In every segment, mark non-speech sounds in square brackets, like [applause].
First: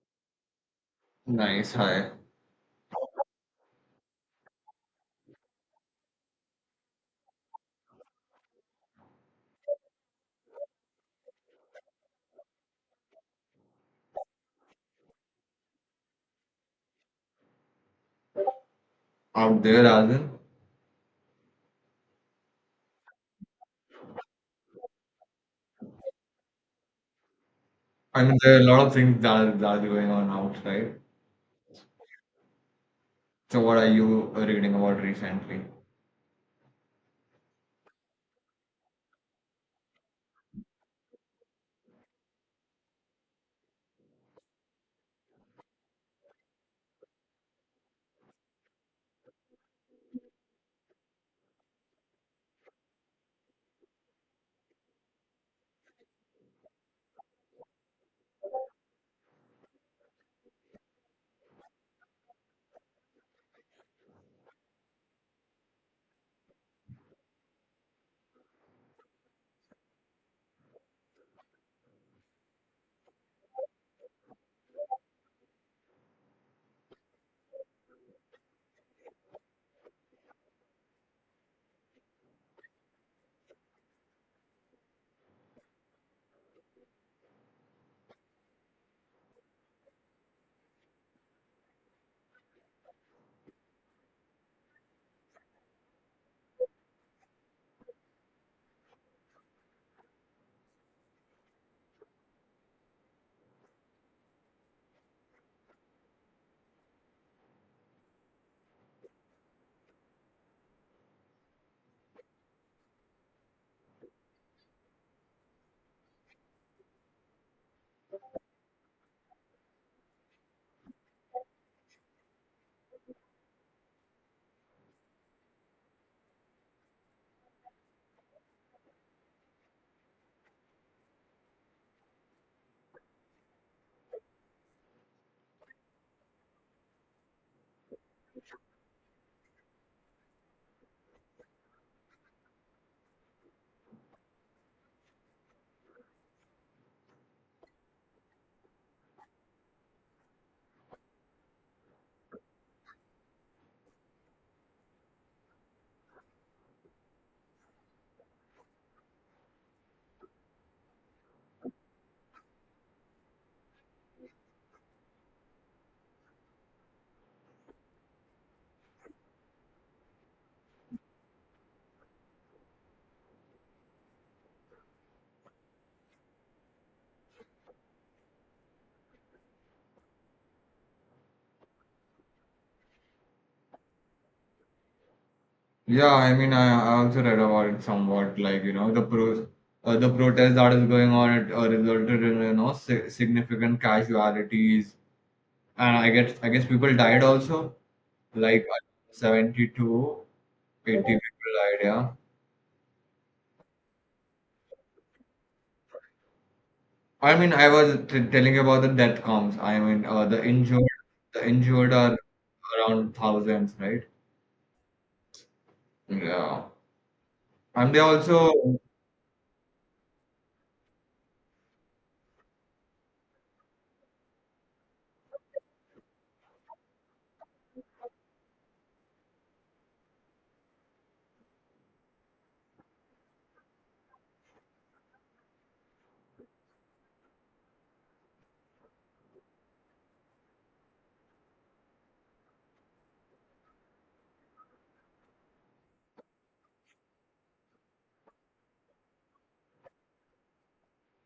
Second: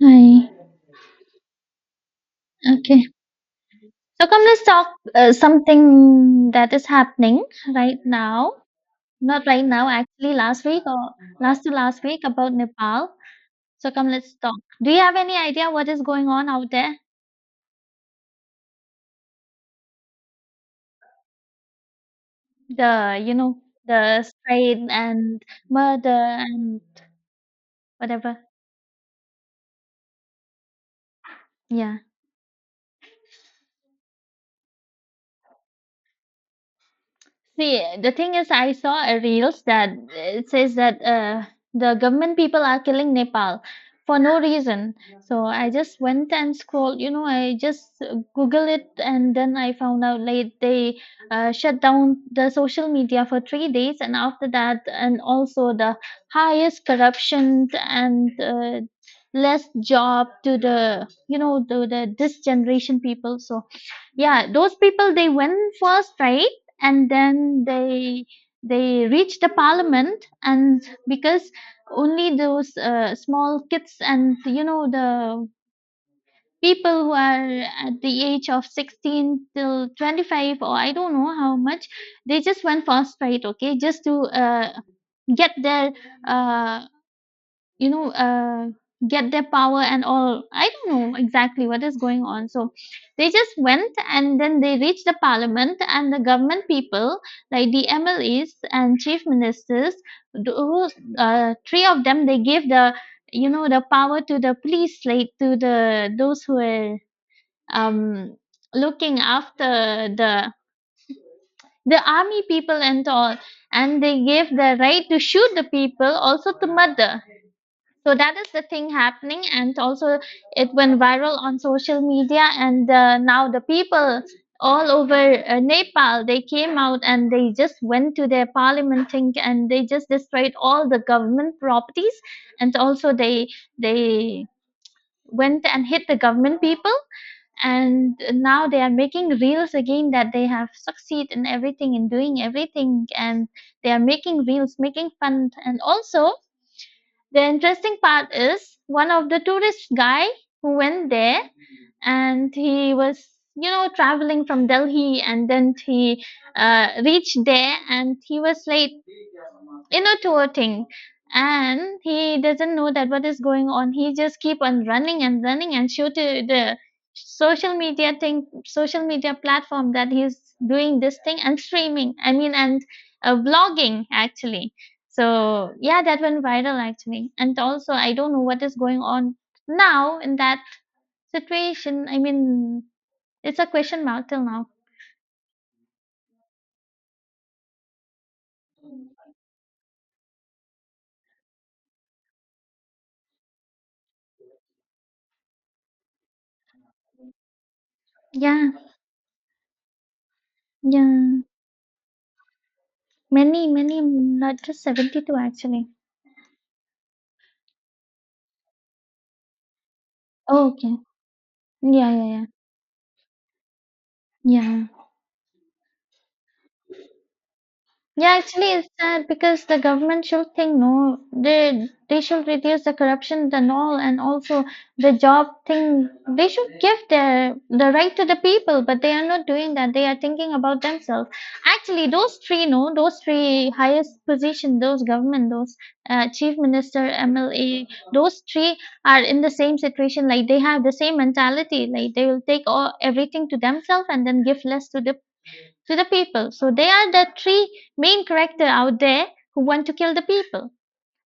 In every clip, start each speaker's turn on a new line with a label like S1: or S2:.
S1: Hi.
S2: Nice. Hi.
S1: Okay. So come, let's talk something that is happening right now. Not right now, actually, last week or last to last week about Nepal. So come, let's talk. Do you have any idea what is going on out there?
S2: Out there, as in?
S1: The you know the trade and murder and
S2: I mean,
S1: whatever.
S2: there are a lot of things that are going on outside.
S1: Yeah.
S2: So, what are you reading about recently?
S1: See, the thing is, I saw a reels that it says that the government people are killing Nepal for no reason. So I just went and scrolled. I just Google it, and then I found out like they shut down the social media for 3 days, and after that, and also the highest corruption and less job to the this generation people. So yeah, those people they went first, right? And then they reached the parliament, and because only those small kids and the people who are at the age of 16 till 25, or I don't know how much, they just went fast a okay, just to get their uh, you know uh, get their power and all, I don't know exactly what is going on. So they just went and then they reached the parliament, and the government people like the mles and chief ministers, those three of them, they gave the the power to the police, like to the those who are um looking after the army people and all, and they gave the right to shoot the people, also to murder. So that is the thing happening, and also it went viral on social media. And now the people all over Nepal, they came out and they just went to their parliament thing and they just destroyed all the government properties, and also they went and hit the government people. And now they are making reels again that they have succeed in everything, in doing everything, and they are making reels, making fun, and also the interesting part is one of the tourist guy who went there, and he was traveling from Delhi, and then he reached there and he was late inner tour thing, and he doesn't know that what is going on. He just keep on running and running and show to the social media thing, social media platform, that he's doing this thing and streaming, I mean, and vlogging actually. So yeah, that went viral actually, and also I don't know what is going on now in that situation, I mean, it's a question mark till now.
S2: Yeah, I mean, I also read about it somewhat. Like, you know, the protest that is going on, it resulted in, you know, si significant casualties. And I guess people died also. Like,
S1: Yeah,
S2: 72 eighty
S1: yeah,
S2: people died, yeah.
S1: many many, not just 72 actually.
S2: I mean, I was t telling you about the death counts. I mean,
S1: Oh, okay.
S2: the injured
S1: Yeah,
S2: are
S1: yeah, yeah.
S2: around thousands, right?
S1: Yeah.
S2: Yeah. And they
S1: Yeah,
S2: also,
S1: actually it's sad because the government should think, no, they should reduce the corruption and all, and also the job thing, they should give their the right to the people, but they are not doing that. They are thinking about themselves. Actually those three, no, those three highest position, those government, those chief minister, MLA, those three are in the same situation, like they have the same mentality, like they will take all everything to themselves and then give less to the people. So they are the three main character out there who want to kill the people,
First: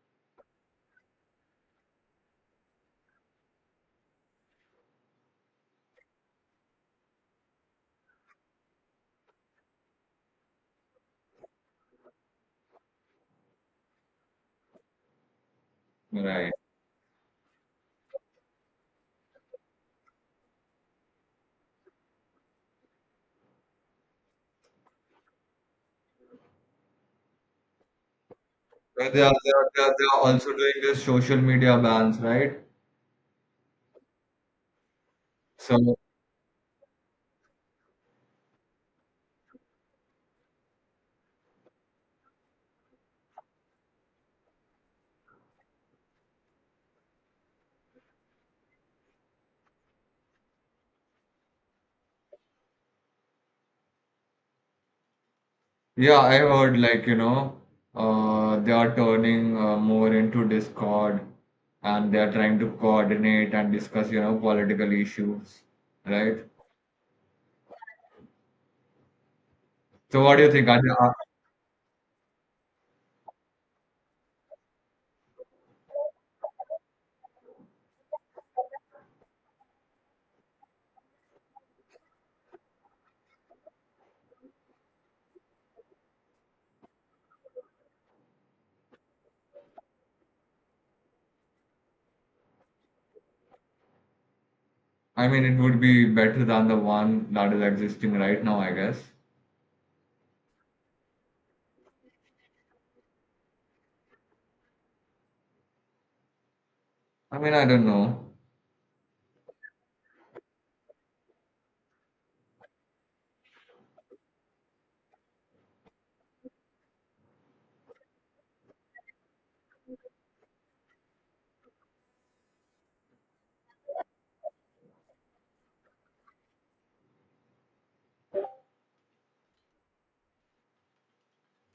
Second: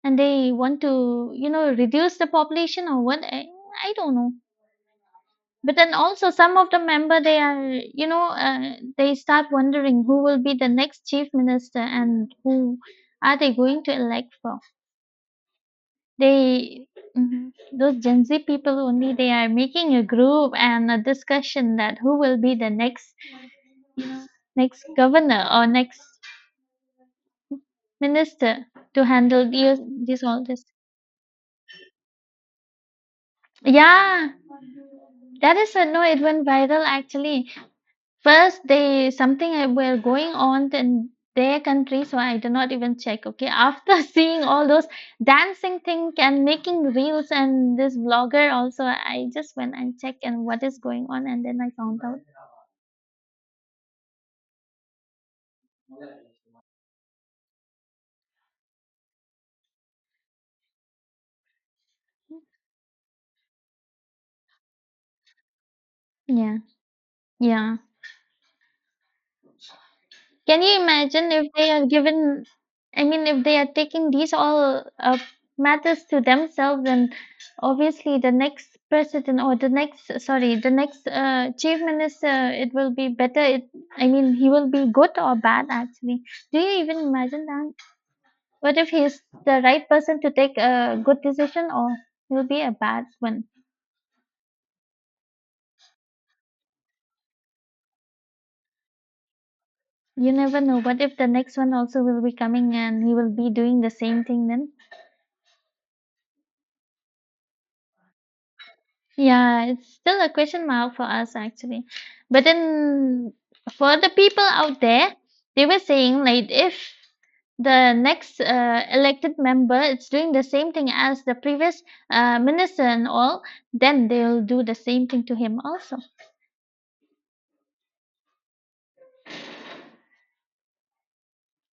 S1: and they want to, you know, reduce the population, or what? I don't know. But then also some of the member, they are, they start wondering who will be the next chief minister and who are they going to elect for.
S2: right.
S1: They Mhm. Those Gen Z people only, they are making a group and a discussion that who will be the next, you know, next governor or next minister to
S2: They are, they are,
S1: handle
S2: they are, they are
S1: these all
S2: also
S1: this.
S2: doing this social media bans, right?
S1: Yeah, that is a
S2: So,
S1: no. It went viral actually. First, they something were going on in their country, so I did not even check. Okay, after [laughs] seeing all those dancing thing and making reels and this vlogger also, I just went and checked and what is going on, and then I found out.
S2: yeah, I heard like, you know, they are turning more into Discord, and they are trying to coordinate and discuss, you know, political issues, right?
S1: Yeah, yeah.
S2: So, what do you
S1: Can
S2: think?
S1: you imagine if they are given, I mean, if they are taking these all matters to themselves, then obviously the next president or the next, sorry, the next chief minister, it will be better. It, I mean, he will be good or bad actually. Do you even imagine that? What if he's the right person to take a good decision, or he'll be a bad one?
S2: I mean, it would be better than the one that is existing right now, I guess.
S1: You never know. What if the next one also will be coming and he will be doing the same thing then?
S2: I mean, I don't know,
S1: Yeah, it's still a question mark for us actually. But then for the people out there, they were saying like, if the next elected member is doing the same thing as the previous minister and all, then they'll do the same thing to him also.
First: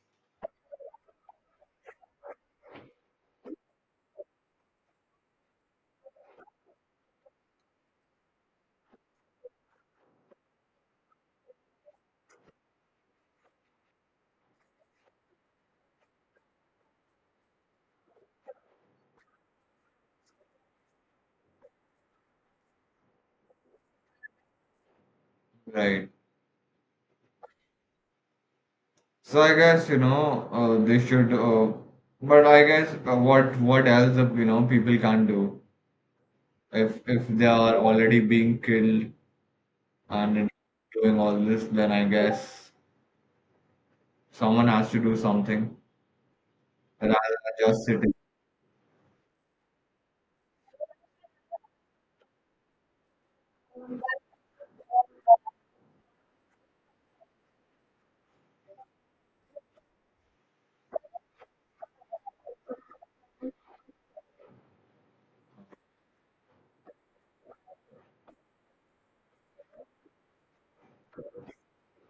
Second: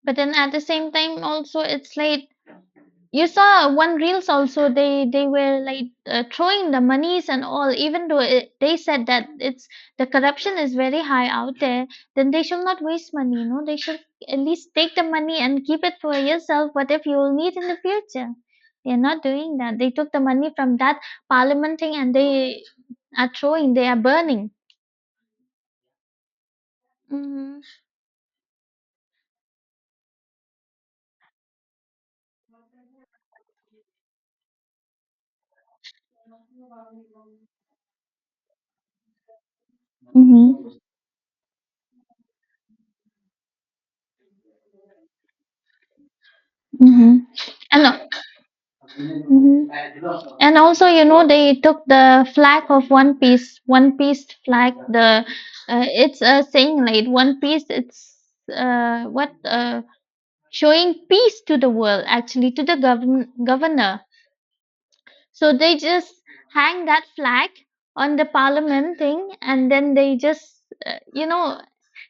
S1: But then at the same time, also it's like, you saw one reels also, they were like throwing the monies and all, even though it, they said that it's, the corruption is very high out there, then they should not waste money, you know, they should at least take the money and keep it for yourself, what if you will need in the future. They are not doing that. They took the money from that parliament thing, and they are throwing, they are burning.
S2: right?
S1: Mm-hmm.
S2: So I guess they should. But I guess what else you know people can't do if they are already being killed and
S1: Mm-hmm.
S2: doing all this, then I guess someone has to do something rather
S1: Mm-hmm.
S2: than
S1: And
S2: just sitting.
S1: Mhm. And also, you know, they took the flag of One Piece, One Piece flag. The it's a saying like One Piece. It's what showing peace to the world, actually, to the govern governor. So they just hang that flag on the parliament thing, and then they just,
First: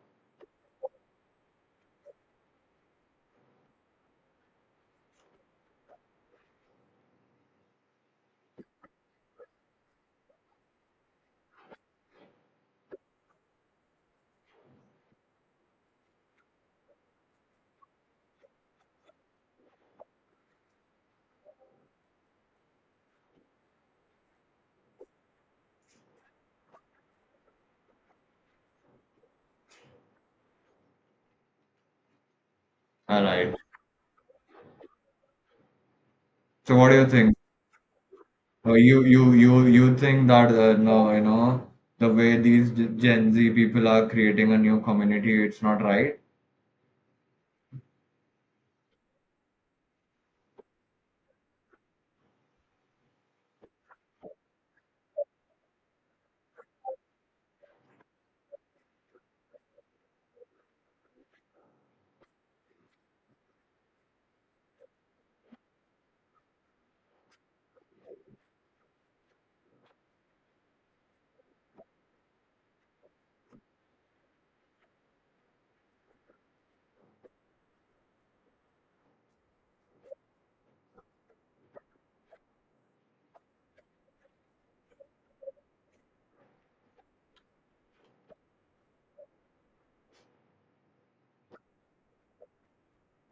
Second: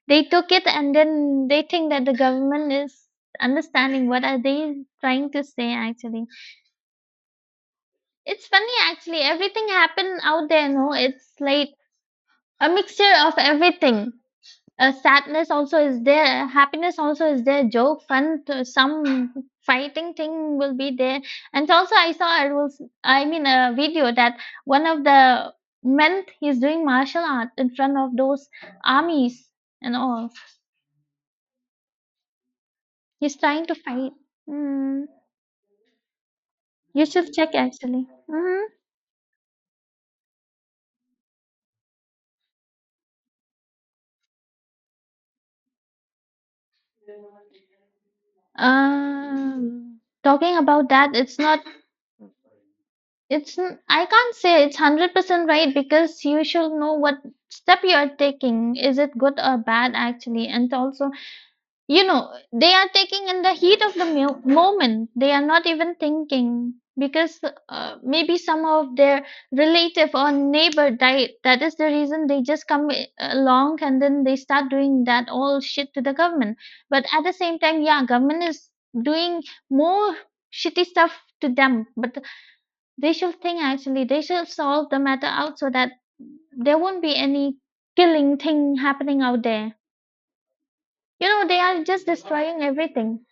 S1: they took it, and then they think that the government is understanding what are they trying to say, actually. It's funny actually, everything happened out there, no? It's like a mixture of everything. Sadness also is there, happiness also is there, joke, fun, to some fighting thing will be there. And also, I saw a rules, I mean, a video that one of the men, he's doing martial art in front of those armies and all.
S2: All
S1: He's
S2: right.
S1: trying to fight. Mm,
S2: So what do
S1: you
S2: you
S1: should
S2: think?
S1: check actually. Hmm.
S2: You think that no, you know the way these Gen Z people are creating a new community, it's not right.
S1: Talking about that, it's not. I can't say it's 100% right because you should know what step you are taking. Is it good or bad actually? And also, you know, they are taking in the heat of the moment. They are not even thinking because maybe some of their relative or neighbor died. That is the reason they just come along and then they start doing that all shit to the government. But at the same time, yeah, government is doing more shitty stuff to them, but they should think actually, they should solve the matter out so that there won't be any killing thing happening out there. You know, they are just destroying everything.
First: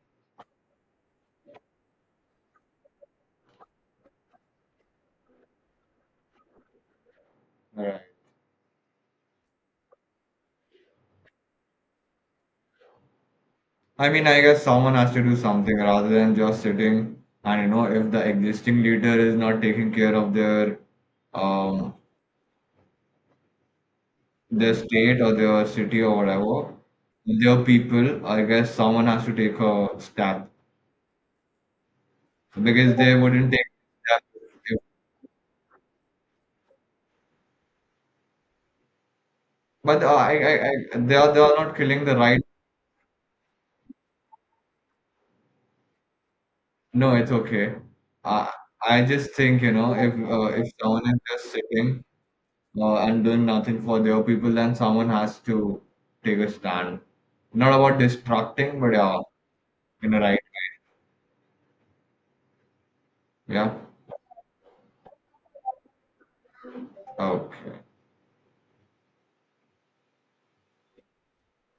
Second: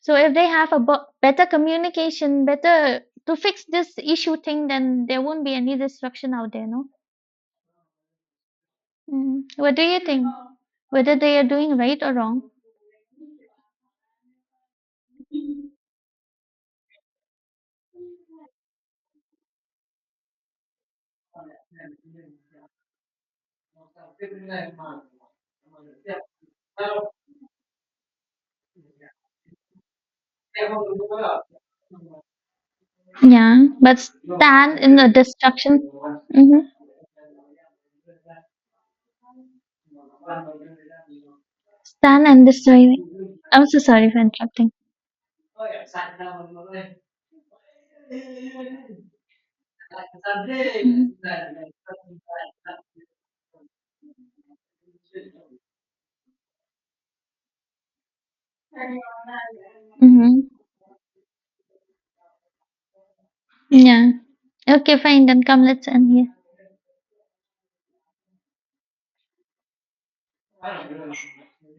S1: So if they have a better communication, better to fix this issue thing, then there won't be any destruction out there, no? Mm. What do you think? Whether they are doing right or wrong?
S2: I mean, I guess someone has to do something rather than just sitting. And you know, if the existing leader is not taking care of um their state or their city or whatever, their people, I guess someone has to take a step because they wouldn't take
S1: Yeah, but
S2: a step. if-
S1: stand in the destruction. Hmm.
S2: But they are not killing the
S1: Stand
S2: right.
S1: and destroy. I'm so sorry for interrupting.
S2: No, it's okay. Uh, I just think you know if someone is just sitting and doing nothing for their people, then someone has to take a stand. Not about distracting, but yeah, in the right.
S1: Mm-hmm.
S2: Yeah.
S1: Yeah. Okay, fine. Then come, let's end here.
S2: Okay.